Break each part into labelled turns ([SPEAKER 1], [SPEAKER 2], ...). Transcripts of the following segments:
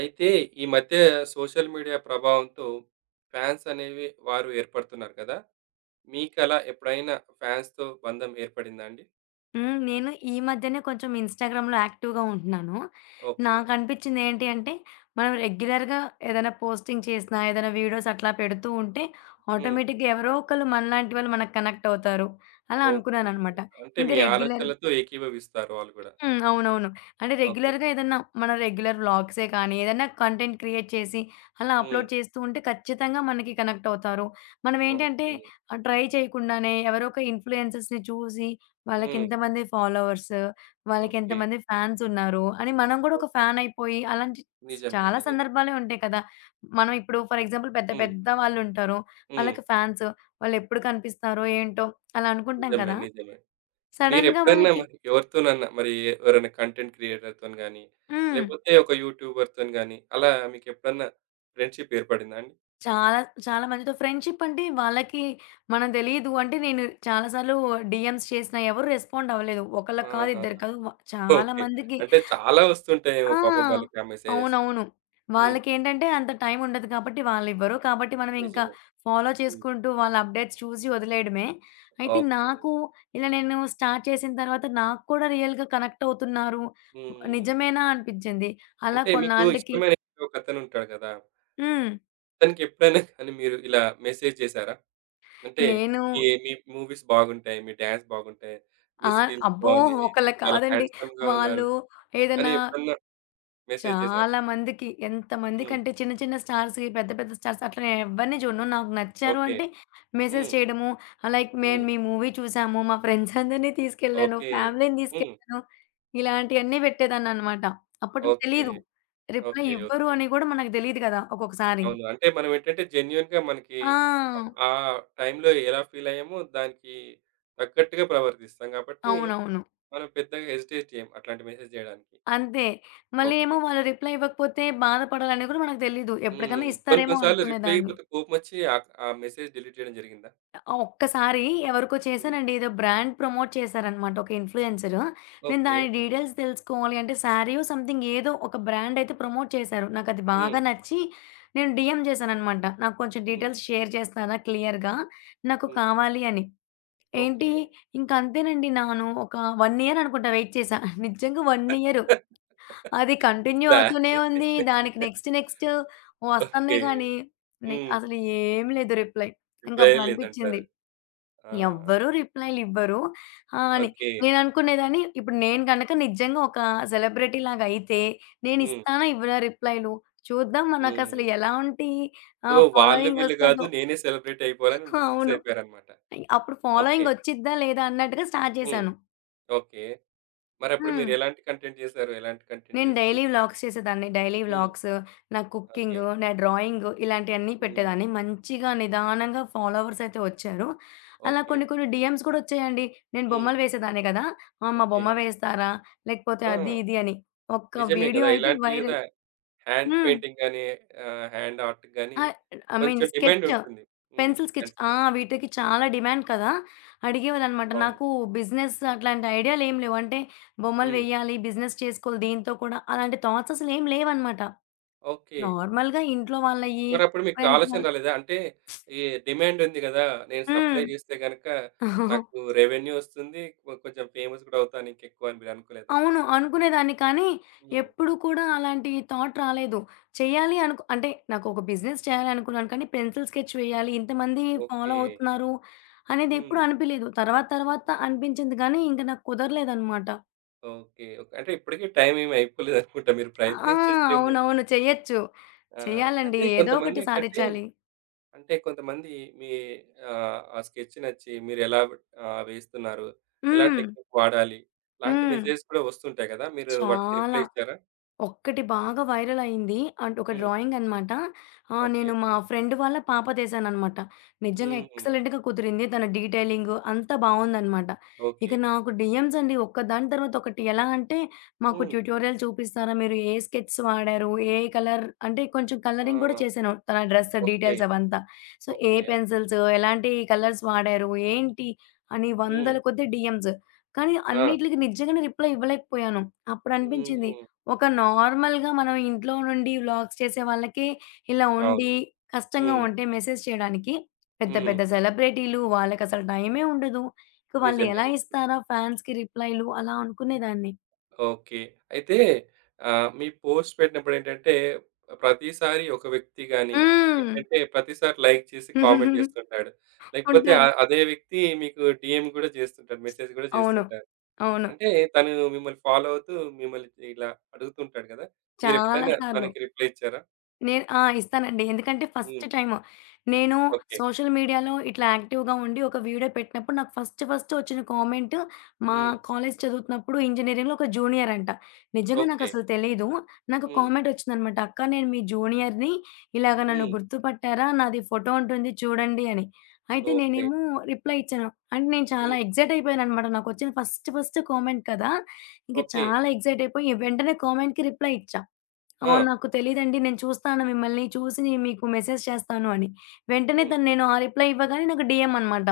[SPEAKER 1] అయితే ఈ మధ్య సోషల్ మీడియా ప్రభావంతో ఫ్యాన్స్ అనేవి వారు ఏర్పడుతున్నారు కదా! మీకు అలా ఎప్పుడైనా ఫ్యాన్స్‌తో బంధం ఏర్పడిందా అండి?
[SPEAKER 2] హ్మ్. నేను ఈ మధ్యనే కొంచెం ఇన్‌స్టాగ్రామ్‌లో యాక్టివ్‌గా ఉంటున్నాను.
[SPEAKER 1] ఓకే.
[SPEAKER 2] నాకనిపించింది ఏంటి అంటే, మనం రెగ్యులర్‌గా ఏదైనా పోస్టింగ్ చేసినా, ఏదైనా వీడియోస్ అట్లా పెడుతూ ఉంటే,
[SPEAKER 1] హ్మ్.
[SPEAKER 2] ఆటోమేటిక్‌గా ఎవరో ఒకళ్ళు మనలాంటి వాళ్ళు మనకు కనెక్ట్ అవుతారు. అలా
[SPEAKER 1] ఓకే.
[SPEAKER 2] అనుకున్నాననమాట.
[SPEAKER 1] అంటే
[SPEAKER 2] ఇంక
[SPEAKER 1] మీ
[SPEAKER 2] రెగ్యులర్
[SPEAKER 1] ఆలోచనలతో ఏకీభవిస్తారు వాళ్ళు గూడా.
[SPEAKER 2] హ్మ్. అవునవును. అంటే
[SPEAKER 1] ఓకే.
[SPEAKER 2] రెగ్యులర్‌గా ఏదన్నా మన రెగ్యులర్ వ్లాగ్సే కానీ, ఏదన్నా కంటెంట్ క్రియేట్ చేసి అలా
[SPEAKER 1] హ్మ్.
[SPEAKER 2] అప్‌లోడ్ చేస్తూ ఉంటే ఖచ్చితంగా మనకి కనెక్ట్ అవుతారు. మనమేంటంటే
[SPEAKER 1] ఓకే.
[SPEAKER 2] ట్రై చేయకుండానే ఎవరో ఒక ఇన్‌ఫ్లుయెన్సర్స్‌ని చూసి
[SPEAKER 1] హ్మ్.
[SPEAKER 2] వాళ్ళకెంతమంది ఫాలోవర్స్,
[SPEAKER 1] ఓకే.
[SPEAKER 2] వాళ్ళకెంతమంది ఫ్యాన్స్ ఉన్నారు అని మనం గూడా ఒక
[SPEAKER 1] ఓకే.
[SPEAKER 2] ఫ్యాన్ అయిపోయి అలాంటి
[SPEAKER 1] నిజమే.
[SPEAKER 2] చాలా
[SPEAKER 1] నిజమే.
[SPEAKER 2] సందర్భాలే ఉంటాయి కదా! మనం ఇప్పుడు ఫర్ ఎగ్జాంపుల్ పెద్ద
[SPEAKER 1] హ్మ్.
[SPEAKER 2] పెద్ద వాళ్ళుంటారు.
[SPEAKER 1] హ్మ్.
[SPEAKER 2] వాళ్ళకి ఫ్యాన్స్ వాళ్ళెప్పుడు కనిపిస్తారో ఏంటో అలా అనుకుంటాం
[SPEAKER 1] నిజమే.
[SPEAKER 2] కదా!
[SPEAKER 1] నిజమే.
[SPEAKER 2] సడెన్‌గా
[SPEAKER 1] మీరెప్పుడన్నా
[SPEAKER 2] మనకి
[SPEAKER 1] మరి ఎవరైనా కంటెంట్ క్రియేటర్‌తోని గాని,
[SPEAKER 2] హ్మ్.
[SPEAKER 1] లేపోతే ఒక యూట్యూబర్‌తోని గాని అలా మీకెప్పుడన్నా ఫ్రెండ్‌షిప్ ఏర్పడిందా అండి?
[SPEAKER 2] చాలా, చాలా మందితో ఫ్రెండ్‌షిప్ అంటే వాళ్ళకి మనం తెలీదు. అంటే నేను చాలా సార్లు డీఎమ్స్ చేసినా ఎవరు రెస్పాండ్ అవ్వలేదు.
[SPEAKER 1] ఆ!
[SPEAKER 2] ఒకళ్ళకి కాదు, ఇద్దరు కాదు. చాలా
[SPEAKER 1] ఓకే.
[SPEAKER 2] మందికి
[SPEAKER 1] అంటే చాలా వస్తుంటాయేమో
[SPEAKER 2] ఆ!
[SPEAKER 1] పాపం వాళ్ళకి ఆ మెసేజెస్.
[SPEAKER 2] అవునవును.
[SPEAKER 1] హ్మ్.
[SPEAKER 2] వాళ్ళకేంటంటే అంత టైం ఉండదు కాబట్టి వాళ్ళివ్వరు. కాబట్టి మనం ఇంకా
[SPEAKER 1] నిజమే.
[SPEAKER 2] ఫాలో
[SPEAKER 1] హ్మ్.
[SPEAKER 2] చేసుకుంటూ వాళ్ళ అప్డేట్స్ చూసి వదిలేయడమే. అయితే
[SPEAKER 1] ఓకే.
[SPEAKER 2] నాకు ఇలా నేను స్టార్ట్ చేసిన తర్వాత నాకు కూడా రియల్‌గా కనెక్ట్ అవుతున్నారు.
[SPEAKER 1] హ్మ్.
[SPEAKER 2] నిజమేనా అనిపించింది. అలా
[SPEAKER 1] అంటే మీకు
[SPEAKER 2] కొన్నాళ్ళకి
[SPEAKER 1] ఇష్టమైన ఒకతనుంటాడు కదా!
[SPEAKER 2] హ్మ్.
[SPEAKER 1] అతనికి ఎప్పుడైనా కానీ మీరు ఇలా మెసేజ్ చేసారా? అంటే
[SPEAKER 2] నేను
[SPEAKER 1] మీ మీ మూవీస్ బాగుంటాయి, మీ డాన్స్ బాగుంటాయి, మీ
[SPEAKER 2] ఆ!
[SPEAKER 1] స్కిల్స్
[SPEAKER 2] అబ్బో!
[SPEAKER 1] బాగున్నాయి, మీరు
[SPEAKER 2] ఒకళ్ళకి
[SPEAKER 1] చాలా
[SPEAKER 2] కాదండి.
[SPEAKER 1] హ్యాండ్సమ్‌గా ఉన్నారు
[SPEAKER 2] వాళ్ళు
[SPEAKER 1] అని
[SPEAKER 2] ఏదన్నా
[SPEAKER 1] ఎప్పుడన్నా మెసేజ్ చేసారా?
[SPEAKER 2] చాలా మందికి
[SPEAKER 1] హ్మ్.
[SPEAKER 2] ఎంతమందికంటే చిన్న చిన్న స్టార్స్‌కి, పెద్ద పెద్ద స్టార్స్ అట్లా నేను ఎవ్వరిని చూడను. నాకు నచ్చారు
[SPEAKER 1] ఓకే.
[SPEAKER 2] అంటే మెసేజ్
[SPEAKER 1] హ్మ్.
[SPEAKER 2] చేయడము, లైక్
[SPEAKER 1] హ్మ్.
[SPEAKER 2] మేము మీ మూవీ చూసాము, మా ఫ్రెండ్స్ అందరిని తీసుకెళ్ళాను,
[SPEAKER 1] ఓకే.
[SPEAKER 2] ఫ్యామిలీని
[SPEAKER 1] హ్మ్.
[SPEAKER 2] తీసుకెళ్ళాను. ఇలాంటియన్నీ పెట్టేదాన్ననమాట. అప్పట్లో
[SPEAKER 1] ఓకే.
[SPEAKER 2] తెలీదు. Reply
[SPEAKER 1] okay.
[SPEAKER 2] ఇవ్వరు
[SPEAKER 1] ఓకే.
[SPEAKER 2] అని కూడా మనకు తెలీదు కదా! ఒక్కొక్కసారి.
[SPEAKER 1] అవును. అంటే మనమేంటంటే జెన్యూన్‌గా మనకి
[SPEAKER 2] ఆ!
[SPEAKER 1] ఆ టైంలో ఎలా ఫీల్ అయ్యామో దానికి తగ్గట్టుగా ప్రవర్తిస్తాం కాబట్టి,
[SPEAKER 2] అవునవును.
[SPEAKER 1] మనం పెద్దగా హెసిటేట్ చేయం అట్లాంటి మెసేజ్ జేయడానికి.
[SPEAKER 2] అంతే. మళ్ళీ
[SPEAKER 1] ఓకే.
[SPEAKER 2] ఏమో వాళ్ళు రిప్లై ఇవ్వకపోతే బాధపడాలని కూడా మనకు తెలీదు.
[SPEAKER 1] హ్మ్.
[SPEAKER 2] ఎప్పటికన్నా
[SPEAKER 1] కొన్ని కొన్ని
[SPEAKER 2] ఇస్తారేమో
[SPEAKER 1] సార్లు రిప్లై
[SPEAKER 2] అనుకునేదాన్ని.
[SPEAKER 1] ఇవ్వకపోతే కోపమొచ్చి ఆ మెసేజ్ డిలీట్ చేయడం జరిగిందా?
[SPEAKER 2] ఆ! ఒక్కసారి ఎవరికో
[SPEAKER 1] హ్మ్.
[SPEAKER 2] చేశానండి. ఏదో బ్రాండ్ ప్రమోట్ చేశారనమాట ఒక ఇన్‌ఫ్లూయెన్సరు. నేను
[SPEAKER 1] ఓకే.
[SPEAKER 2] దాని డీటెయిల్స్ తెలుసుకోవాలి అంటే శారీయో సంథింగ్ ఏదో ఒక బ్రాండ్ అయితే ప్రమోట్ చేశారు. నాకది
[SPEAKER 1] హ్మ్.
[SPEAKER 2] బాగా నచ్చి నేను డీఎం చేశాననమాట. నాకు కొంచెం
[SPEAKER 1] హ్మ్.
[SPEAKER 2] డీటెయిల్స్ షేర్ చేస్తారా క్లియర్‌గా? నాకు
[SPEAKER 1] హ్మ్.
[SPEAKER 2] కావాలి అని. ఏంటి
[SPEAKER 1] ఓకే.
[SPEAKER 2] ఇంకంతేనండి నాను ఒక 1 ఇయర్ అనుకుంటా వెయిట్ చేశా. నిజంగా 1 ఇయరు. అది కంటిన్యూ అవుతూనే
[SPEAKER 1] సాడ్.
[SPEAKER 2] ఉంది. దానికి నెక్స్ట్ నెక్స్ట్
[SPEAKER 1] ఓకే.
[SPEAKER 2] వస్తన్నాయి గానీ,
[SPEAKER 1] హ్మ్.
[SPEAKER 2] అసలు ఏం లేదు రిప్లై.
[SPEAKER 1] రిప్లైయే
[SPEAKER 2] ఇంకప్పుడు
[SPEAKER 1] లేదంటారు.
[SPEAKER 2] అనిపిచ్చింది
[SPEAKER 1] ఆ!
[SPEAKER 2] ఎవ్వరు రిప్లైలివ్వరు. ఆ! అని
[SPEAKER 1] ఓకే.
[SPEAKER 2] నేననుకునేదాన్ని ఇప్పుడు నేను గనక నిజంగా ఒక సెలబ్రిటీలాగా అయితే
[SPEAKER 1] హ్మ్.
[SPEAKER 2] నేనిస్తానా? ఇవ్వనా? రిప్లైలు? చూద్దాం మనకసలు
[SPEAKER 1] హ్మ్.
[SPEAKER 2] ఎలాంటి
[SPEAKER 1] సో, వాళ్ళు వీళ్ళు గాదు.
[SPEAKER 2] ఫాలోయింగొస్తదో.
[SPEAKER 1] నేనే సెలబ్రిటీ అయిపోవాలని ఫిక్స్
[SPEAKER 2] అవును.
[SPEAKER 1] అయిపోయారన్నమాట.
[SPEAKER 2] అప్పుడు
[SPEAKER 1] ఓకే.
[SPEAKER 2] ఫాలోయింగొచ్చిద్దా? లేదా? అన్నట్టుగా స్టార్ట్
[SPEAKER 1] హ్మ్.
[SPEAKER 2] చేశాను.
[SPEAKER 1] ఓకే. మరప్పుడు
[SPEAKER 2] హ్మ్.
[SPEAKER 1] మీరెలాంటి కంటెంట్ చేశారు? ఎలాంటి కంటెంట్
[SPEAKER 2] నేను
[SPEAKER 1] చేస్తూ
[SPEAKER 2] డైలీ వ్లాగ్స్ చేసేదాన్ని. డైలీ
[SPEAKER 1] హ్మ్.
[SPEAKER 2] వ్లాగ్స్, నా
[SPEAKER 1] ఓకే.
[SPEAKER 2] కుకింగు, నా డ్రాయింగు ఇలాంటియన్నీ
[SPEAKER 1] హ్మ్.
[SPEAKER 2] పెట్టేదాన్ని. మంచిగా నిదానంగా ఫాలోవర్స్ అయితే వచ్చారు. అలా
[SPEAKER 1] ఓకే.
[SPEAKER 2] కొన్ని కొన్ని డీఎమ్స్ కూడా వచ్చాయండి. నేను
[SPEAKER 1] హ్మ్.
[SPEAKER 2] బొమ్మలు వేసేదాన్ని కదా! ఆ! మా
[SPEAKER 1] ఓకే.
[SPEAKER 2] బొమ్మ వేస్తారా? లేకపోతే అది
[SPEAKER 1] ఆ!
[SPEAKER 2] ఇది అని. ఒక్క
[SPEAKER 1] నిజమే
[SPEAKER 2] వీడియో
[SPEAKER 1] గదా!
[SPEAKER 2] అయితే
[SPEAKER 1] ఇలాంటి ఏదా
[SPEAKER 2] వైరల్.
[SPEAKER 1] హ్యాండ్
[SPEAKER 2] హ్మ్.
[SPEAKER 1] పెయింటింగ్ గాని, హ్యాండ్ ఆర్ట్‌కి గాని
[SPEAKER 2] ఆహ్, ఐ మీన్
[SPEAKER 1] కొంచెం డిమాండ్
[SPEAKER 2] స్కెచ్.
[SPEAKER 1] ఉంటుంది. హ్మ్.
[SPEAKER 2] Pencil sketch.
[SPEAKER 1] హ్యాండ్
[SPEAKER 2] ఆ!
[SPEAKER 1] స్కెచ్.
[SPEAKER 2] వీటికి చాలా డిమాండ్ కదా! అడిగేవాళ్ళనమాట.
[SPEAKER 1] అవును.
[SPEAKER 2] నాకు బిజినెస్ అట్లాంటి ఐడియాలేం లేవు. అంటే బొమ్మలు
[SPEAKER 1] హ్మ్.
[SPEAKER 2] వేయాలి, బిజినెస్ చేసుకోవాలి దీంతో కూడా అలాంటి థాట్స్ అసలేం లేవనమాట.
[SPEAKER 1] ఓకే.
[SPEAKER 2] నార్మల్‌గా ఇంట్లో వాళ్ళయి,
[SPEAKER 1] మరప్పుడు మీకు
[SPEAKER 2] ఫ్రెండ్స్
[SPEAKER 1] ఆలోచన
[SPEAKER 2] వాళ్ళు
[SPEAKER 1] రాలేదా? అంటే ఈ డిమాండ్ ఉంది గదా! నేను సప్లై
[SPEAKER 2] హ్మ్.
[SPEAKER 1] చేస్తే గనక నాకు రెవెన్యూ వస్తుంది. కొంచెం ఫేమస్ కూడా అవుతాను ఇంకెక్కువ అని మీరనుకోలేదా?
[SPEAKER 2] అవును. అనుకునేదాన్ని కానీ,
[SPEAKER 1] హ్మ్.
[SPEAKER 2] ఎప్పుడు కూడా అలాంటి థాట్ రాలేదు. చేయాలి అనుకు అంటే నాకొక బిజినెస్ చేయాలి అనుకున్నాను కానీ, పెన్సిల్ స్కెచ్ వేయాలి, ఇంతమంది ఫాలో
[SPEAKER 1] ఓకే.
[SPEAKER 2] అవుతున్నారు అనేది
[SPEAKER 1] హ్మ్.
[SPEAKER 2] ఎప్పుడు అనిపియలేదు. తర్వాత తర్వాత
[SPEAKER 1] హ్మ్.
[SPEAKER 2] అనిపించింది కానీ, ఇంక నాకు కుదరలేదనమాట.
[SPEAKER 1] ఓకే. ఓకే. అంటే ఇప్పటికి టైం ఏమి అయిపోలేదనుకుంటా. మీరు
[SPEAKER 2] ఆ!
[SPEAKER 1] ప్రయత్నించచ్చేమో.
[SPEAKER 2] అవునవును. చెయ్యొచ్చు.
[SPEAKER 1] ఆ!
[SPEAKER 2] చెయ్యాలండి.
[SPEAKER 1] అంటే
[SPEAKER 2] ఏదో ఒకటి
[SPEAKER 1] కొంతమందేంటంటే
[SPEAKER 2] సాధిచ్చాలి.
[SPEAKER 1] అంటే కొంతమంది మీ ఆ స్కెచ్ నచ్చి మీరెలా వేస్తున్నారు? ఎలా
[SPEAKER 2] హ్మ్.
[SPEAKER 1] టెక్నిక్ వాడాలి? ఇలాంటి
[SPEAKER 2] హ్మ్.
[SPEAKER 1] మెసేజెస్ కూడా వస్తుంటాయి గదా! మీరు వాటికి రిప్లై
[SPEAKER 2] చాలా.
[SPEAKER 1] ఇచ్చారా?
[SPEAKER 2] ఒక్కటి బాగా వైరల్ అయింది. అంటే ఒక
[SPEAKER 1] హ్మ్.
[SPEAKER 2] డ్రాయింగ్ అనమాట.
[SPEAKER 1] ఓకే.
[SPEAKER 2] నేను మా ఫ్రెండ్ వాళ్ళ పాపదేశాననమాట. నిజంగా
[SPEAKER 1] హ్మ్.
[SPEAKER 2] ఎక్సలెంట్‌గా కుదిరింది. తన డీటెయిలింగ్ అంతా బావుందనమాట. ఇక
[SPEAKER 1] ఓకే.
[SPEAKER 2] నాకు డీఎమ్స్ అండి. ఒక్కదాని తర్వాత ఒకటి. ఎలా అంటే మాకు
[SPEAKER 1] హ్మ్.
[SPEAKER 2] ట్యుటోరియల్ చూపిస్తారా? మీరు ఏ స్కెచ్స్ వాడారు? ఏ కలర్ అంటే కొంచెం కలరింగ్
[SPEAKER 1] ఆ!
[SPEAKER 2] గూడా చేశాను. తన డ్రెస్
[SPEAKER 1] ఓకే.
[SPEAKER 2] డీటెయిల్స్ అవంతా. సో, ఏ
[SPEAKER 1] ఓకే.
[SPEAKER 2] పెన్సిల్స్, ఎలాంటి కలర్స్ వాడారు? ఏంటి? అని
[SPEAKER 1] హ్మ్.
[SPEAKER 2] వందల కొద్దీ డీఎమ్స్. కానీ
[SPEAKER 1] ఆ!
[SPEAKER 2] అన్నిట్లికి నిజంగానే రిప్లై ఇవ్వలేకపోయాను. అప్పుడనిపించింది
[SPEAKER 1] హ్మ్.
[SPEAKER 2] ఒక నార్మల్‌గా మనం ఇంట్లో నుండి వ్లాగ్స్ చేసే వాళ్ళకి ఇలా
[SPEAKER 1] అవును.
[SPEAKER 2] ఉండి, కష్టంగా
[SPEAKER 1] హ్మ్.
[SPEAKER 2] ఉంటే మెసేజ్ చేయడానికి పెద్ద
[SPEAKER 1] హ్మ్.
[SPEAKER 2] పెద్ద సెలబ్రిటీలు వాళ్ళకసలు టైమే ఉండదు. ఇక వాళ్ళు
[SPEAKER 1] నిజమే.
[SPEAKER 2] ఎలా
[SPEAKER 1] నిజమే.
[SPEAKER 2] ఇస్తారా ఫ్యాన్స్‌కి రిప్లైలు అలా అనుకునేదాన్ని.
[SPEAKER 1] ఓకే. అయితే మీ పోస్ట్ పెట్టినప్పుడేంటంటే ప్రతిసారి ఒక వ్యక్తి గాని
[SPEAKER 2] హ్మ్.
[SPEAKER 1] ఏంటంటే ప్రతిసారి లైక్ చేసి కామెంట్ చేస్తుంటాడు. లేకపోతే
[SPEAKER 2] ఉంటారు.
[SPEAKER 1] అదే వ్యక్తి మీకు డీఎం గూడా చేస్తుంటాడు. మెసేజ్ గూడా
[SPEAKER 2] అవును.
[SPEAKER 1] చేస్తుంటారు.
[SPEAKER 2] అవును.
[SPEAKER 1] అంటే తను మిమ్మల్ని ఫాలో అవుతూ మిమ్మల్ని ఇలా అడుగుతుంటాడు గదా!
[SPEAKER 2] చాలా
[SPEAKER 1] మీరెప్పుడైనా
[SPEAKER 2] సార్లు.
[SPEAKER 1] తనకి రిప్లై ఇచ్చారా?
[SPEAKER 2] నేను ఆ! ఇస్తానండి. ఎందుకంటే
[SPEAKER 1] హ్మ్.
[SPEAKER 2] First time. నేను
[SPEAKER 1] ఓకే.
[SPEAKER 2] సోషల్ మీడియాలో ఇట్లా యాక్టివ్‌గా ఉండి ఒక వీడియో పెట్టినప్పుడు నాకు ఫస్ట్ ఫస్ట్ వచ్చిన కామెంట్ మా
[SPEAKER 1] హ్మ్.
[SPEAKER 2] కాలేజ్ చదువుతున్నప్పుడు ఇంజినీరింగ్‌లో ఒక జూనియర్ అంట. నిజంగా
[SPEAKER 1] ఓకే.
[SPEAKER 2] నాకసలు తెలీదు. నాకు
[SPEAKER 1] హ్మ్.
[SPEAKER 2] కామెంట్ వచ్చిందనమాట. "అక్క నేను మీ జూనియర్‌ని. ఇలాగ నన్ను
[SPEAKER 1] హ్మ్.
[SPEAKER 2] గుర్తుపట్టారా? నాది ఫోటో ఉంటుంది చూడండి" అని. అయితే
[SPEAKER 1] ఓకే.
[SPEAKER 2] నేనేమో రిప్లై ఇచ్చాను. అంటే నేను చాలా
[SPEAKER 1] హ్మ్.
[SPEAKER 2] ఎక్సైట్ అయిపోయాననమాట. నాకొచ్చిన ఫస్ట్ ఫస్ట్ కామెంట్ కదా! ఇంక
[SPEAKER 1] ఓకే.
[SPEAKER 2] చాలా ఎక్సైట్ అయిపోయి వెంటనే కామెంట్‌కి రిప్లై ఇచ్చా.
[SPEAKER 1] ఆ!
[SPEAKER 2] అవును. నాకు తెలీదండి. నేను చూస్తాను మిమ్మల్ని. చూసి నే మీకు మెసేజ్ చేస్తాను అని. వెంటనే
[SPEAKER 1] హ్మ్.
[SPEAKER 2] తను నేను ఆ రిప్లై ఇవ్వగానే నాకు డీఎం అనమాట.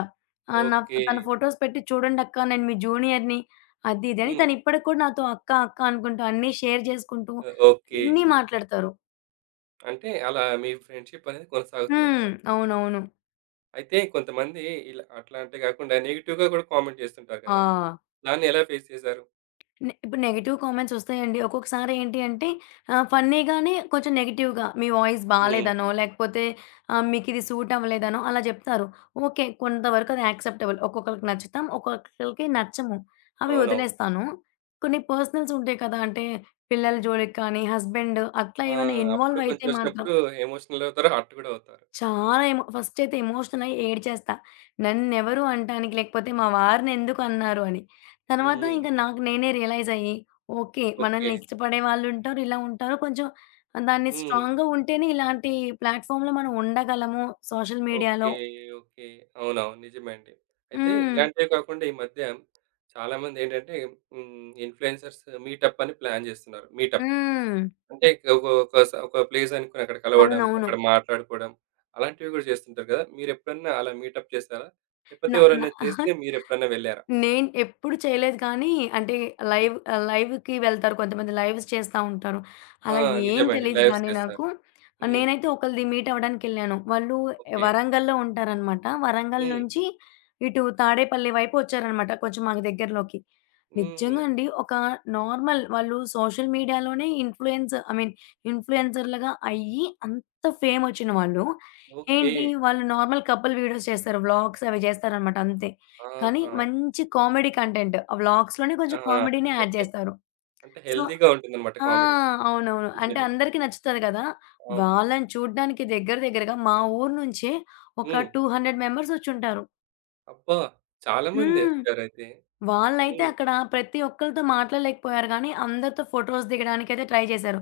[SPEAKER 2] ఆహ్, నా
[SPEAKER 1] ఓకే.
[SPEAKER 2] తన ఫోటోస్ పెట్టి చూడండక్కా నేను మీ జూనియర్‌ని అది ఇది అని
[SPEAKER 1] హ్మ్.
[SPEAKER 2] తను ఇప్పటికి కూడా నాతో అక్క, అక్క అనుకుంటూ అన్నీ షేర్ చేసుకుంటూ
[SPEAKER 1] ఓకే.
[SPEAKER 2] అన్నీ మాట్లాడతారు.
[SPEAKER 1] అంటే అలా మీ ఫ్రెండ్‌షిప్ అనేది
[SPEAKER 2] హ్మ్.
[SPEAKER 1] కొనసాగుతుందంటారు.
[SPEAKER 2] అవునవును.
[SPEAKER 1] అయితే కొంతమంది ఇలా అట్లా అంటే కాకుండా నెగెటివ్‌గా కూడా కామెంట్ చేస్తుంటారు
[SPEAKER 2] ఆ!
[SPEAKER 1] కదా! దాన్ని ఎలా ఫేస్ చేశారు?
[SPEAKER 2] ఇప్పుడు నెగెటివ్ కామెంట్స్ ఒస్తాయండి. ఒక్కొక్కసారి ఏంటి అంటే ఫన్నీగానే కొంచెం నెగెటివ్‌గా మీ వాయిస్
[SPEAKER 1] హ్మ్.
[SPEAKER 2] బాలేదనో, లేకపోతే మీకిది సూట్ అవ్వలేదనో అలా జెప్తారు. ఓకే. కొంతవరకు అది యాక్సెప్టబుల్. ఒక్కొక్కళ్ళకి నచ్చుతాం. ఒక్కొక్కళ్ళకి నచ్చము. అవి
[SPEAKER 1] అవునవును.
[SPEAKER 2] వదిలేస్తాను. కొన్ని పర్సనల్స్ ఉంటాయి కదా! అంటే పిల్లల జోలికి కానీ, హస్బెండ్ అట్లా
[SPEAKER 1] ఆ!
[SPEAKER 2] ఏమైనా
[SPEAKER 1] అప్పుడు
[SPEAKER 2] ఇన్వాల్వ్ అయితే
[SPEAKER 1] కొంచెం
[SPEAKER 2] మాత్రం
[SPEAKER 1] వచ్చినప్పుడు ఎమోషనల్ అవుతారు. హర్ట్ కూడా అవుతారు.
[SPEAKER 2] చాలా ఫస్ట్ అయితే ఎమోషనల్ అయ్యి ఏడ్చేస్తా. నన్నెవరు అనటానికి లేకపోతే మా వారిని ఎందుకు అన్నారు అని. తర్వాత
[SPEAKER 1] హ్మ్.
[SPEAKER 2] ఇంక నాకు నేనే రియలైజ్ అయ్యి ఓకే.
[SPEAKER 1] ఓకే.
[SPEAKER 2] మనల్ని ఇష్టపడే వాళ్ళుంటారు. ఇలా ఉంటారు. కొంచెం దాన్ని
[SPEAKER 1] హ్మ్.
[SPEAKER 2] స్ట్రాంగ్‌గా ఉంటేనే ఇలాంటి ప్లాట్‌ఫామ్‌లో మనం ఉండగలము. Social
[SPEAKER 1] okay.
[SPEAKER 2] మీడియాలో.
[SPEAKER 1] ఓకే. అవునవును. నిజమే అండి. అయితే
[SPEAKER 2] హ్మ్.
[SPEAKER 1] ఇలాంటివే కాకుండా ఈ మధ్య చాలామందేంటంటే హ్మ్. ఇన్‌ఫ్లుయెన్సర్స్ మీటప్ అని ప్లాన్ జేస్తున్నారు. మీటప్
[SPEAKER 2] హ్మ్.
[SPEAKER 1] అంటే ఒక ఒక స ఒక ప్లేస్ అనుకుని అక్కడ కలవడం,
[SPEAKER 2] అవునవును.
[SPEAKER 1] అక్కడ మాట్లాడుకోవడం అలాంటివి గూడా చేస్తుంటారు గదా! మీరెప్పుడన్నా అలా మీటప్ చేసారా? లేకపోతే
[SPEAKER 2] నా నా
[SPEAKER 1] ఎవరైనా చేస్తే మీరెప్పుడన్నా వెళ్లారా?
[SPEAKER 2] నేను ఎప్పుడు చేయలేదు కానీ, అంటే లైవ్‌కి వెళ్తారు కొంతమంది లైవ్స్ చేస్తా ఉంటారు.
[SPEAKER 1] ఆ!
[SPEAKER 2] అలా ఏం
[SPEAKER 1] నిజమండి.
[SPEAKER 2] తెలీదు
[SPEAKER 1] లైవ్స్
[SPEAKER 2] గానీ
[SPEAKER 1] చేస్తారు.
[SPEAKER 2] నాకు. ఆ,
[SPEAKER 1] హ్మ్.
[SPEAKER 2] నేనైతే ఒకళ్ళది మీట్ అవ్వడానికెళ్ళాను. వాళ్ళు
[SPEAKER 1] ఓకే.
[SPEAKER 2] వరంగల్‌లో ఉంటారనమాట. వరంగల్
[SPEAKER 1] హ్మ్.
[SPEAKER 2] నుంచి ఇటు తాడేపల్లి వైపు వచ్చారనమాట కొంచెం మాకు దగ్గరలోకి.
[SPEAKER 1] హ్మ్.
[SPEAKER 2] నిజంగా అండి ఒక నార్మల్ వాళ్ళు సోషల్ మీడియాలోనే ఇన్‌ఫ్లూయెన్స్ ఐ మీన్ ఇన్‌ఫ్లూయెన్సర్‌లుగా అయ్యి అంత ఫేమొచ్చిన వాళ్ళు.
[SPEAKER 1] ఓకే.
[SPEAKER 2] ఏంటి వాళ్ళు నార్మల్ కపుల్ వీడియోస్ చేస్తారు. వ్లాగ్స్ అవి చేస్తారనమాట అంతే. కానీ
[SPEAKER 1] ఆహా!
[SPEAKER 2] మంచి కామెడీ కంటెంట్. ఆ వ్లాగ్స్‌లోనే
[SPEAKER 1] ఆ!
[SPEAKER 2] కొంచెం కామెడీని
[SPEAKER 1] అంటే
[SPEAKER 2] యాడ్ చేస్తారు.
[SPEAKER 1] అంటే
[SPEAKER 2] సో
[SPEAKER 1] హెల్తీగా ఉంటుందన్నమాట
[SPEAKER 2] ఆ!
[SPEAKER 1] కామెడీ.
[SPEAKER 2] అవునవును. అంటే
[SPEAKER 1] నిజమే.
[SPEAKER 2] అందరికీ నచ్చుతది కదా!
[SPEAKER 1] అవును.
[SPEAKER 2] వాళ్ళని చూడ్డానికి దగ్గర దగ్గరగా మా ఊరు నుంచే ఒక
[SPEAKER 1] హ్మ్.
[SPEAKER 2] 200 మెంబర్స్ వచ్చుంటారు.
[SPEAKER 1] అబ్బా! చాలా మందే
[SPEAKER 2] హ్మ్.
[SPEAKER 1] వచ్చారైతే.
[SPEAKER 2] వాళ్ళైతే
[SPEAKER 1] హ్మ్.
[SPEAKER 2] అక్కడ ప్రతి ఒక్కళ్ళతో మాట్లాడలేకపోయారు గానీ, అందరితో ఫోటోస్ దిగడానికైతే ట్రై చేశారు.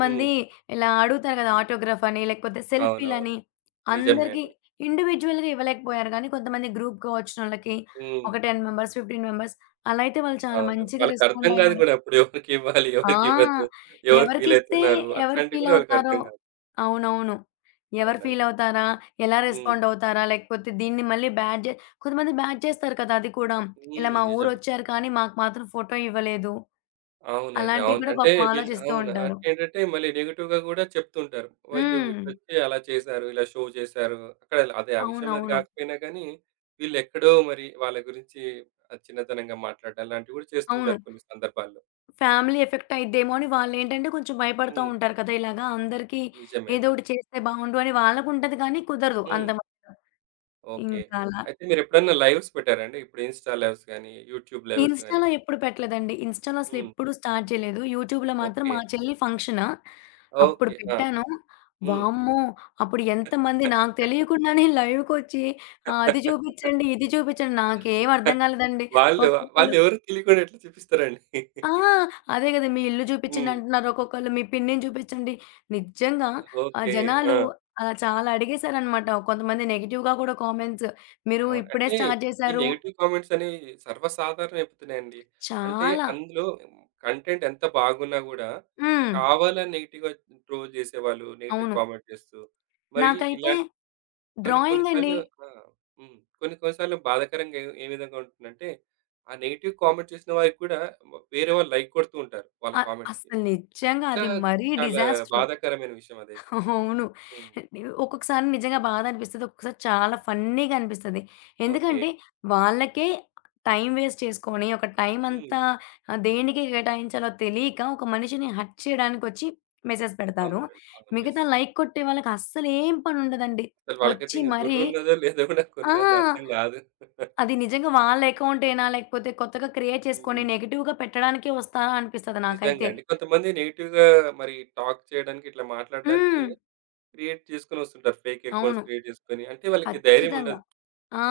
[SPEAKER 1] హ్మ్.
[SPEAKER 2] ఇలా అడుగుతారు కదా! ఆటోగ్రాఫ్ అని, లేకపోతే
[SPEAKER 1] అవునవును.
[SPEAKER 2] సెల్ఫీలని.
[SPEAKER 1] నిజమే
[SPEAKER 2] అందరికి
[SPEAKER 1] అండి.
[SPEAKER 2] ఇండివిడ్యుయల్‌గా ఇవ్వలేకపోయారు గానీ, కొంతమంది గ్రూప్‌గా వచ్చినోళ్ళకి
[SPEAKER 1] హ్మ్.
[SPEAKER 2] ఒక 10 మెంబర్స్, 15 మెంబర్స్ అలా అయితే వాళ్ళు చాలా
[SPEAKER 1] అవును.
[SPEAKER 2] మంచిగా
[SPEAKER 1] వాళ్ళకర్థం
[SPEAKER 2] రెస్పాండ్
[SPEAKER 1] కాదు
[SPEAKER 2] అయ్యారు.
[SPEAKER 1] గూడా అప్పుడు ఎవరికివ్వాలి,
[SPEAKER 2] ఆ!
[SPEAKER 1] ఎవరికివ్వద్దు, ఎవరు
[SPEAKER 2] ఎవరికిస్తే
[SPEAKER 1] ఫీలయితున్నారు
[SPEAKER 2] ఎవరు
[SPEAKER 1] అట్లాంటివి గూడా
[SPEAKER 2] ఫీలవుతారో.
[SPEAKER 1] వాళ్ళకర్థం కాదు.
[SPEAKER 2] అవునవును. ఎవరు
[SPEAKER 1] అవునండి.
[SPEAKER 2] ఫీలవుతారా? ఎలా
[SPEAKER 1] హ్మ్.
[SPEAKER 2] రెస్పాండవుతారా? లేకపోతే దీన్ని మళ్ళీ బ్యాడ్ జే కొంతమంది బ్యాడ్ చేస్తారు కదా! అది కూడా. ఇలా
[SPEAKER 1] హ్మ్.
[SPEAKER 2] మా
[SPEAKER 1] నిజమే.
[SPEAKER 2] ఊరొచ్చారు కానీ మాకు మాత్రం ఫోటో ఇవ్వలేదు.
[SPEAKER 1] అవునండి.
[SPEAKER 2] అలాంటివి
[SPEAKER 1] అవును.
[SPEAKER 2] కూడా
[SPEAKER 1] అంటే
[SPEAKER 2] పాపం
[SPEAKER 1] వీళ్ళు
[SPEAKER 2] ఆలోచిస్తూ
[SPEAKER 1] అవును.
[SPEAKER 2] ఉంటారు.
[SPEAKER 1] అంటే ఏంటంటే మళ్ళీ నెగెటివ్‌గా గూడా చెప్తుంటారు. వీళ్ళు
[SPEAKER 2] హ్మ్.
[SPEAKER 1] ఇటొచ్చి అలా చేశారు, ఇలా షో చేశారు. అక్కడ అదే ఆ విషయం అది
[SPEAKER 2] అవునవును.
[SPEAKER 1] కాకపోయినా కానీ వీళ్ళెక్కడో మరి వాళ్ళ గురించి చిన్నతనంగా మాట్లాడడం లాంటివి గూడా
[SPEAKER 2] అవును.
[SPEAKER 1] చేస్తుంటారు కొన్ని సందర్భాల్లో.
[SPEAKER 2] ఫ్యామిలీ ఎఫెక్టయిద్దేమో అని వాళ్ళేంటంటే కొంచెం భయపడతా
[SPEAKER 1] హ్మ్.
[SPEAKER 2] ఉంటారు కదా! ఇలాగా అందరికీ
[SPEAKER 1] నిజమే
[SPEAKER 2] ఏదో
[SPEAKER 1] అండి.
[SPEAKER 2] ఒకటి చేస్తే బావుండు అని వాళ్ళకుంటది కానీ కుదరదు
[SPEAKER 1] హ్మ్.
[SPEAKER 2] అంతమందికి.
[SPEAKER 1] ఓకే.
[SPEAKER 2] ఇంకా అలా
[SPEAKER 1] అయితే మీరెప్పుడన్నా లైవ్స్ పెట్టారా అండి? ఇప్పుడు ఇన్‌స్టా లైవ్స్ గాని, యూట్యూబ్ లైవ్స్ గాని.
[SPEAKER 2] ఇన్‌స్టా‌లో ఎప్పుడు పెట్టలేదండి. ఇన్‌స్టా‌లో
[SPEAKER 1] హ్మ్.
[SPEAKER 2] అసలెప్పుడు స్టార్ట్ చేయలేదు. యూట్యూబ్‌లో మాత్రం
[SPEAKER 1] ఓకే.
[SPEAKER 2] మా చెల్లి ఫంక్షను, అప్పుడు
[SPEAKER 1] ఓకే. ఆ!
[SPEAKER 2] పెట్టాను.
[SPEAKER 1] హ్మ్.
[SPEAKER 2] వామ్మో! అప్పుడు ఎంతమంది నాకు తెలియకుండానే లైవ్‌కొచ్చి అది చూపిచ్చండి, ఇది చూపిచ్చండి నాకేం అర్థం కాలేదండి.
[SPEAKER 1] వాళ్ళు
[SPEAKER 2] ఒక్కొక్కళ్ళు
[SPEAKER 1] వాళ్ళెవరో తెలియకుండా ఎట్లా చూపిస్తారండి.
[SPEAKER 2] ఆ! అదే కదా! మీ ఇల్లు చూపిచ్చండి
[SPEAKER 1] హ్మ్.
[SPEAKER 2] అంటున్నారు. ఒక్కొక్కళ్ళు మీ పిన్నిని చూపిచ్చండి. నిజంగా ఆ
[SPEAKER 1] ఓకే.
[SPEAKER 2] జనాలు
[SPEAKER 1] ఆ!
[SPEAKER 2] అలా చాలా అడిగేశారనమాట. కొంతమంది నెగెటివ్‌గా కూడా కామెంట్స్. మీరు
[SPEAKER 1] అవును.
[SPEAKER 2] ఇప్పుడే
[SPEAKER 1] అంటే
[SPEAKER 2] స్టార్ట్
[SPEAKER 1] ఈ
[SPEAKER 2] చేశారు.
[SPEAKER 1] నెగెటివ్ కామెంట్స్ అనేవి సర్వసాధారణం అయిపోతున్నాయండి. అంటే
[SPEAKER 2] చాలా.
[SPEAKER 1] అందులో కంటెంట్ ఎంత బాగున్నా గూడా
[SPEAKER 2] హ్మ్.
[SPEAKER 1] కావాలని నెగెటివ్‌గా ట్రోల్ చేసేవాళ్ళు, నెగెటివ్
[SPEAKER 2] అవును.
[SPEAKER 1] కామెంట్ చేస్తూ. మరి
[SPEAKER 2] నాకైతే
[SPEAKER 1] ఇలాంటి కొన్ని కొన్ని
[SPEAKER 2] డ్రాయింగ్ అండి.
[SPEAKER 1] సార్లు ఆ! హ్మ్. కొన్ని కొన్ని సార్లు బాధాకరంగా ఏ ఏ విధంగా ఉంటుందంటే, ఆ నెగెటివ్ కామెంట్ చేసిన వారికి కూడా వేరే వాళ్ళు లైక్ కొడుతూ ఉంటారు. వాళ్ళ
[SPEAKER 2] అ
[SPEAKER 1] కామెంట్స్‌కి.
[SPEAKER 2] అస్సలు
[SPEAKER 1] అది
[SPEAKER 2] నిజంగా
[SPEAKER 1] ఇంకా
[SPEAKER 2] అది మరీ
[SPEAKER 1] చాలా
[SPEAKER 2] డిజాస్టర్.
[SPEAKER 1] బాధాకరమైన విషయం అదైతే.
[SPEAKER 2] అవును.
[SPEAKER 1] హ్మ్.
[SPEAKER 2] ఒక్కొక్కసారి నిజంగా బాధ అనిపిస్తది. ఒక్కొక్కసారి చాలా ఫన్నీగా అనిపిస్తది.
[SPEAKER 1] ఓకే.
[SPEAKER 2] ఎందుకంటే వాళ్ళకే టైం వేస్ట్ చేసుకొని, ఒక టైం
[SPEAKER 1] హ్మ్.
[SPEAKER 2] అంతా దేనికి కేటాయించాలో తెలియక ఒక మనిషిని హర్ట్ చేయడానికొచ్చి మెసేజ్ పెడతారు.
[SPEAKER 1] అవునండి. అవును. యెస్.
[SPEAKER 2] మిగతా లైక్ కొట్టే వాళ్ళకి అస్సలు ఏం పనుండదండి.
[SPEAKER 1] అసలు వాళ్ళకైతే
[SPEAKER 2] వచ్చి
[SPEAKER 1] ఇంక బుర్ర
[SPEAKER 2] మరీ
[SPEAKER 1] ఉన్నదో లేదో కూడా
[SPEAKER 2] ఆ!
[SPEAKER 1] కొన్ని సార్లు అర్థం కాదు.
[SPEAKER 2] అది నిజంగా వాళ్ళ అకౌంటేనా? లేకపోతే కొత్తగా క్రియేట్ చేసుకొని
[SPEAKER 1] హ్మ్.
[SPEAKER 2] నెగెటివ్‌గా పెట్టడానికే వస్తారా అనిపిస్తది
[SPEAKER 1] నిజంగా
[SPEAKER 2] నాకైతే.
[SPEAKER 1] అండి. కొంతమంది నెగెటివ్‌గా మరి టాక్ చేయడానికి, ఇట్లా మాట్లాడడానికి
[SPEAKER 2] హ్మ్.
[SPEAKER 1] క్రియేట్ చేసుకొని వస్తుంటారు. ఫేక్ అకౌంట్స్
[SPEAKER 2] అవును.
[SPEAKER 1] క్రియేట్ చేసుకొని. అంటే వాళ్ళకి ధైర్యం
[SPEAKER 2] ఖచ్చితంగా.
[SPEAKER 1] ఉండదు.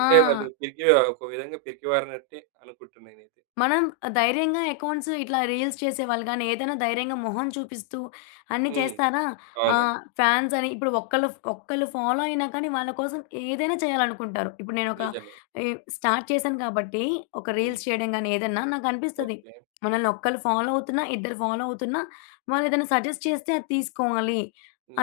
[SPEAKER 1] అంటే వాళ్ళు పిరికి ఒక విధంగా పిరికివారినట్టే అనుకుంటున్నా నేనైతే.
[SPEAKER 2] మనం ధైర్యంగా అకౌంట్స్ ఇట్లా రీల్స్ చేసేవాళ్ళు గానీ, ఏదైనా ధైర్యంగా మొహం చూపిస్తూ అన్నీ
[SPEAKER 1] హ్మ్.
[SPEAKER 2] చేస్తారా?
[SPEAKER 1] అవునండి.
[SPEAKER 2] ఫాన్స్ అని ఇప్పుడు ఒక్కళ్ళు ఒక్కళ్ళు ఫాలో అయినా కానీ వాళ్ళ కోసం ఏదైనా చేయాలనుకుంటారు. ఇప్పుడు నేనొక
[SPEAKER 1] నిజమే.
[SPEAKER 2] ఈ స్టార్ట్ చేశాను కాబట్టి, ఒక
[SPEAKER 1] హ్మ్.
[SPEAKER 2] రీల్స్ చేయడం గానీ ఏదన్నా నాకనిపిస్తది.
[SPEAKER 1] ఓకే.
[SPEAKER 2] మనల్ని ఒక్కళ్ళు ఫాలో అవుతున్నా, ఇద్దరు ఫాలో అవుతున్నా వాళ్ళేదైనా సజెస్ట్ చేస్తే అది తీసుకోవాలి.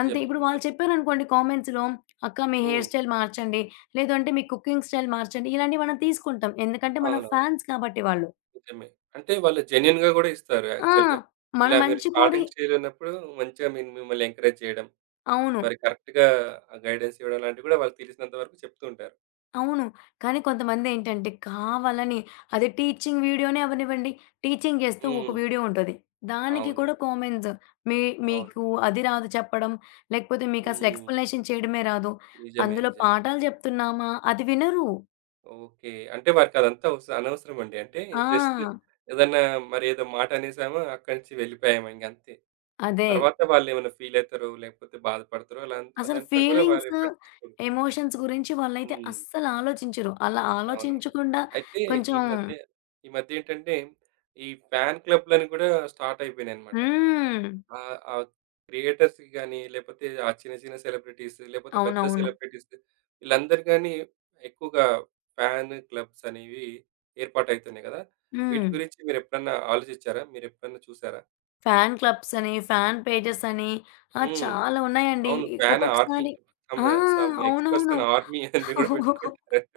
[SPEAKER 2] అంతే. ఇప్పుడు వాళ్ళు
[SPEAKER 1] నిజమే.
[SPEAKER 2] చెప్పారనుకోండి కామెంట్స్‌లో, "అక్క మీ హెయిర్
[SPEAKER 1] హ్మ్.
[SPEAKER 2] స్టైల్ మార్చండి. లేదంటే మీ కుకింగ్ స్టైల్ మార్చండి." ఇలాంటివి మనం తీసుకుంటాం. ఎందుకంటే మన
[SPEAKER 1] అవునవును.
[SPEAKER 2] ఫాన్స్ కాబట్టి వాళ్ళు.
[SPEAKER 1] నిజమే. అంటే వాళ్ళు జెన్యూన్‌గా గూడా ఇస్తారు
[SPEAKER 2] ఆ!
[SPEAKER 1] యాక్చువల్‌గా.
[SPEAKER 2] మన
[SPEAKER 1] ఇలా మీరు
[SPEAKER 2] మంచి కోరి
[SPEAKER 1] స్టార్టింగ్ స్టేజ్‌లో ఉన్నప్పుడు మంచిగా మిమ్మల్ని ఎంకరేజ్ చేయడం,
[SPEAKER 2] అవును.
[SPEAKER 1] మరి కరెక్ట్‌గా ఆ గైడెన్స్ ఇవ్వడం లాంటివి గూడా వాళ్ళు తెలిసినంత వరకు చెప్తూ ఉంటారు.
[SPEAKER 2] అవును. కానీ
[SPEAKER 1] హ్మ్.
[SPEAKER 2] కొంతమందేంటంటే కావాలని అది టీచింగ్ వీడియోనే అవ్వనివ్వండి, టీచింగ్ చేస్తూ ఒక
[SPEAKER 1] హ్మ్.
[SPEAKER 2] వీడియో ఉంటది. దానికి కూడా
[SPEAKER 1] అవునండి.
[SPEAKER 2] కామెంట్స్. మీ
[SPEAKER 1] అవును.
[SPEAKER 2] మీకు అది రాదు చెప్పడం, లేకపోతే మీకసలు
[SPEAKER 1] హ్మ్.
[SPEAKER 2] ఎక్స్‌ప్లనేషన్ చేయడమే రాదు.
[SPEAKER 1] నిజమే.
[SPEAKER 2] అందులో
[SPEAKER 1] నిజమే.
[SPEAKER 2] పాఠాలు చెప్తున్నామా? అది వినరు.
[SPEAKER 1] ఓకే. అంటే వారికదంతా అనవసరమండి. అంటే జస్ట్
[SPEAKER 2] ఆ!
[SPEAKER 1] ఏదన్నా మరి ఏదో మాట అనేసామా అక్కడి నుంచి వెళ్ళిపోయాము ఇంగంతే.
[SPEAKER 2] అదే.
[SPEAKER 1] తర్వాత వాళ్ళేమైనా ఫీలయితారో, లేకపోతే బాధపడతారో అలా
[SPEAKER 2] అసలు
[SPEAKER 1] అదంతా కూడా వారు
[SPEAKER 2] ఫీలింగ్స్,
[SPEAKER 1] పట్టించుకోరు.
[SPEAKER 2] ఎమోషన్స్ గురించి వాళ్ళైతే
[SPEAKER 1] హ్మ్.
[SPEAKER 2] అస్సలు ఆలోచించరు. అలా
[SPEAKER 1] అవునండి.
[SPEAKER 2] ఆలోచించకుండా
[SPEAKER 1] అయితే
[SPEAKER 2] కొంచెం
[SPEAKER 1] ఈ మధ్య ఈ మధ్యేంటంటే ఈ ఫ్యాన్ క్లబ్‌లని కూడా స్టార్ట్ అయిపోయినాయన్నమాట.
[SPEAKER 2] హ్మ్.
[SPEAKER 1] ఆ! ఆ క్రియేటర్స్‌కి గాని, లేపోతే ఆ చిన్న చిన్న సెలబ్రిటీస్, లేపోతే పెద్ద
[SPEAKER 2] అవునవును.
[SPEAKER 1] సెలబ్రిటీస్ వీళ్ళందరూ గాని ఎక్కువగా ఫ్యాన్ క్లబ్స్ అనేవి ఏర్పాటైతున్నాయి గదా! వీటి
[SPEAKER 2] హ్మ్.
[SPEAKER 1] గురించి మీరెప్పుడన్నా ఆలోచించారా? మీరెప్పుడన్నా చూసారా?
[SPEAKER 2] ఫ్యాన్ క్లబ్స్ అని, ఫ్యాన్ పేజెస్ అని ఆ!
[SPEAKER 1] హ్మ్.
[SPEAKER 2] చాలా ఉన్నాయండి.
[SPEAKER 1] అవును. Fan army.
[SPEAKER 2] ఒక్కొక్కసారి
[SPEAKER 1] సమ్
[SPEAKER 2] ఆ!
[SPEAKER 1] సమ్ ఎక్స్‌పర్ట్స్
[SPEAKER 2] అవునవును.
[SPEAKER 1] అన్ ఆర్మీ అని గూడా పెట్టుకుంటారు.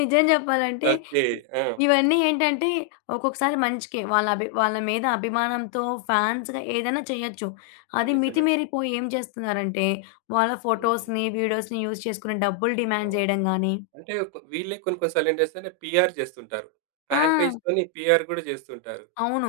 [SPEAKER 2] నిజం చెప్పాలంటే
[SPEAKER 1] ఓకే. ఆ!
[SPEAKER 2] ఇవన్నీ ఏంటంటే ఒక్కొక్కసారి మంచికే. వాళ్ళ మీద అభిమానంతో ఫాన్స్‌గా ఏదైనా చేయొచ్చు.
[SPEAKER 1] ఆ!
[SPEAKER 2] అది
[SPEAKER 1] నిజమే అండి.
[SPEAKER 2] మితిమీరిపోయి ఏం చేస్తున్నారంటే వాళ్ళ
[SPEAKER 1] హ్మ్.
[SPEAKER 2] ఫోటోస్‌ని, వీడియోస్‌ని యూజ్ చేసుకొని డబ్బులు డిమాండ్
[SPEAKER 1] అవును.
[SPEAKER 2] చేయడం గాని
[SPEAKER 1] అంటే వీళ్ళే కొన్ని కొన్ని సార్లేంటి చేస్తారంటే పీఆర్ చేస్తుంటారు.
[SPEAKER 2] ఆ!
[SPEAKER 1] ఫ్యాన్ పేజ్‌తోని పీఆర్ గూడా చేస్తుంటారు.
[SPEAKER 2] అవును.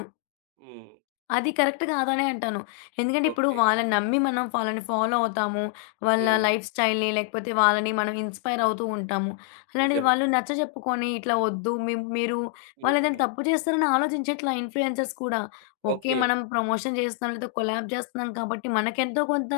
[SPEAKER 1] హ్మ్.
[SPEAKER 2] అది కరెక్ట్ కాదనే అంటాను. ఎందుకంటే ఇప్పుడు
[SPEAKER 1] ఓకే.
[SPEAKER 2] వాళ్ళని నమ్మి మనం వాళ్ళని ఫాలో అవుతాము. వాళ్ళ
[SPEAKER 1] హ్మ్.
[SPEAKER 2] లైఫ్ స్టైల్‌ని లేకపోతే వాళ్ళని మనం ఇన్‌స్పైర్ అవుతూ ఉంటాము. అలాంటిది
[SPEAKER 1] నిజమే.
[SPEAKER 2] వాళ్ళు నచ్చ చెప్పుకొని ఇట్లా వద్దు మీరు
[SPEAKER 1] హ్మ్.
[SPEAKER 2] వాళ్ళేదైనా తప్పు చేస్తారని ఆలోచించట్లా ఇన్‌ఫ్లుయెన్సర్స్ కూడా. ఓకే.
[SPEAKER 1] ఓకే.
[SPEAKER 2] మనం ప్రమోషన్ చేస్తున్నాం లేదా కొలాబ్ చేస్తున్నాం కాబట్టి మనకెంతో కొంత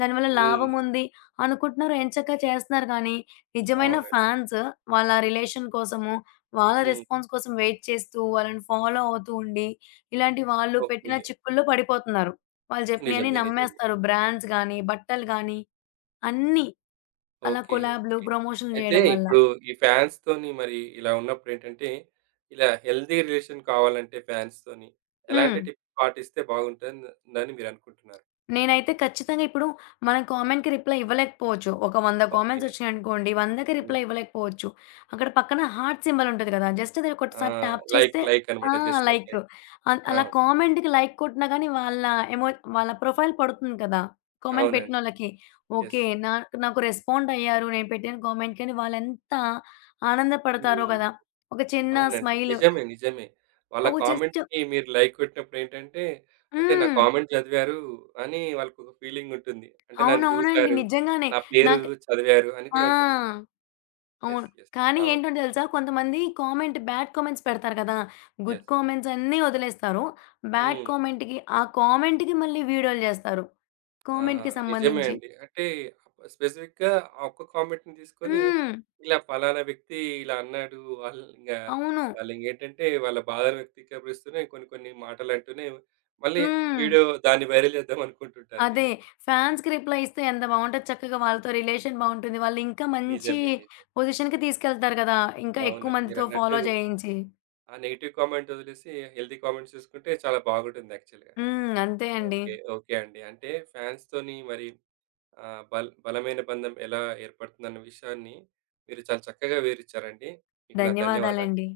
[SPEAKER 2] దానివల్ల
[SPEAKER 1] హ్మ్.
[SPEAKER 2] లాభం ఉంది అనుకుంటున్నారు. ఎంచక్కా చేస్తున్నారు కానీ నిజమైన
[SPEAKER 1] అవునండి.
[SPEAKER 2] ఫ్యాన్స్ వాళ్ళ రిలేషన్ కోసము, వాళ్ళ
[SPEAKER 1] హ్మ్.
[SPEAKER 2] రెస్పాన్స్ కోసం వెయిట్ చేస్తూ వాళ్ళని ఫాలో అవుతూ ఉండి ఇలాంటి వాళ్ళు
[SPEAKER 1] ఓకే.
[SPEAKER 2] పెట్టిన చిక్కుల్లో పడిపోతున్నారు. వాళ్ళు చెప్పినయన్ని
[SPEAKER 1] నిజమే. నిజమే.
[SPEAKER 2] నమ్మేస్తారు. బ్రాండ్స్ గాని, బట్టలు గాని అన్నీ అలా
[SPEAKER 1] ఓకే.
[SPEAKER 2] కొలాబ్‌లు,
[SPEAKER 1] ఓకే.
[SPEAKER 2] ప్రమోషన్‌లు
[SPEAKER 1] అయితే
[SPEAKER 2] జేయడం వల్ల.
[SPEAKER 1] ఇప్పుడు ఈ ఫ్యాన్స్‌తోని మరి ఇలా ఉన్నప్పుడేంటంటే, ఇలా హెల్తీ రిలేషన్ కావాలంటే ఫ్యాన్స్‌తోని ఎలాంటి
[SPEAKER 2] హ్మ్.
[SPEAKER 1] టిప్ పాటిస్తే బాగుంటుందని మీరనుకుంటున్నారు?
[SPEAKER 2] నేనైతే ఖచ్చితంగా ఇప్పుడు మన కామెంట్‌కి రిప్లై ఇవ్వలేకపోవచ్చు. ఒక 100
[SPEAKER 1] ఓకే.
[SPEAKER 2] కామెంట్స్ వచ్చినాయనుకోండి, 100కి రిప్లై
[SPEAKER 1] హ్మ్.
[SPEAKER 2] ఇవ్వలేకపోవచ్చు. అక్కడ పక్కన హార్ట్ సింబల్ ఉంటది కదా! జస్ట్ అది
[SPEAKER 1] ఆ!
[SPEAKER 2] ఒకటిసారి ట్యాప్
[SPEAKER 1] లైక్
[SPEAKER 2] చేస్తే
[SPEAKER 1] లైక్
[SPEAKER 2] ఆ!
[SPEAKER 1] అన్నమాట. Just like
[SPEAKER 2] like
[SPEAKER 1] like.
[SPEAKER 2] అన్
[SPEAKER 1] ఆ!
[SPEAKER 2] అలా కామెంట్‌కి లైక్ కొట్టినా గానీ వాళ్ళ ఎమో వాళ్ళ ప్రొఫైల్ పడుతుంది కదా! కామెంట్
[SPEAKER 1] అవునండి.
[SPEAKER 2] పెట్టినోళ్ళకి.
[SPEAKER 1] యెస్.
[SPEAKER 2] ఓకే. నాకు నాకు రెస్పాండ్ అయ్యారు. నేను పెట్టిన కామెంట్‌కి అని వాళ్ళెంత ఆనందపడతారో
[SPEAKER 1] హ్మ్.
[SPEAKER 2] కదా! ఒక చిన్న
[SPEAKER 1] అవునండి.
[SPEAKER 2] స్మైల్.
[SPEAKER 1] నిజమే. నిజమే. వాళ్ళ
[SPEAKER 2] ఒక జస్ట్
[SPEAKER 1] కామెంట్‌కి మీరు లైక్ కొట్టినప్పుడేంటంటే, అంటే నా
[SPEAKER 2] హ్మ్.
[SPEAKER 1] కామెంట్ చదివారు అని వాళ్ళకొక ఫీలింగుంటుంది. అంటే నన్ను
[SPEAKER 2] అవునవునండి.
[SPEAKER 1] చూసారు,
[SPEAKER 2] నిజంగానే.
[SPEAKER 1] నా పేరు
[SPEAKER 2] నాకు
[SPEAKER 1] చదివారు అని
[SPEAKER 2] ఆ!
[SPEAKER 1] కూడా ఉంటుంది గదా! యెస్.
[SPEAKER 2] అవును.
[SPEAKER 1] యెస్.
[SPEAKER 2] కానీ
[SPEAKER 1] అవును.
[SPEAKER 2] ఏంటో తెలుసా? కొంతమంది కామెంట్ బ్యాడ్ కామెంట్స్ పెడతారు కదా! Good
[SPEAKER 1] yes.
[SPEAKER 2] కామెంట్స్ అన్నీ వదిలేస్తారు. బ్యాడ్
[SPEAKER 1] హ్మ్.
[SPEAKER 2] కామెంట్‌కి ఆ కామెంట్‌కి మళ్ళీ వీడియోలు చేస్తారు.
[SPEAKER 1] ఆ!
[SPEAKER 2] కామెంట్‌కి
[SPEAKER 1] నిజమే
[SPEAKER 2] సంబంధించి.
[SPEAKER 1] అండి. అంటే స్పెసిఫిక్‌గా ఆ ఒక్క కామెంట్‌ని తీసుకొని
[SPEAKER 2] హ్మ్.
[SPEAKER 1] ఇలా పలానా వ్యక్తి ఇలా అన్నాడు. వాళ్ళు ఇంగ
[SPEAKER 2] అవును.
[SPEAKER 1] వాళ్ళింగేంటంటే వాళ్ళ బాధను వ్యక్తీకరిస్తూనే కొన్ని కొన్ని మాటలంటూనే మళ్ళీ
[SPEAKER 2] హ్మ్.
[SPEAKER 1] వీడియో దాన్ని వైరల్ చేద్దాం అనుకుంటుంటారు
[SPEAKER 2] అదే.
[SPEAKER 1] వీళ్ళు.
[SPEAKER 2] ఫ్యాన్స్‌కి రిప్లై ఇస్తే ఎంత బావుంటది. చక్కగా వాళ్ళతో రిలేషన్ బావుంటుంది. వాళ్ళు ఇంకా మంచి
[SPEAKER 1] నిజమే. నిజమే.
[SPEAKER 2] పొజిషన్‌కి తీసుకెళ్తారు కదా! ఇంకా
[SPEAKER 1] అవును.
[SPEAKER 2] ఎక్కువ మందితో
[SPEAKER 1] మీరన్నట్టు
[SPEAKER 2] ఫాలో చేయించి.
[SPEAKER 1] ఆ నెగెటివ్ కామెంట్ వదిలేసి హెల్తీ కామెంట్స్ చూసుకుంటే చాలా బాగుంటుంది యాక్చువల్‌గా.
[SPEAKER 2] హ్మ్. అంతే అండి.
[SPEAKER 1] ఓకే. ఓకే అండి. అంటే ఫ్యాన్స్‌తోని మరి ఆహ్, బల్ బలమైన బంధం ఎలా ఏర్పడుతుందన్న విషయాన్ని మీరు చాలా చక్కగా వివరించారండి. మీకు నా ధన్యవాదాలు.
[SPEAKER 2] ధన్యవాదాలండి.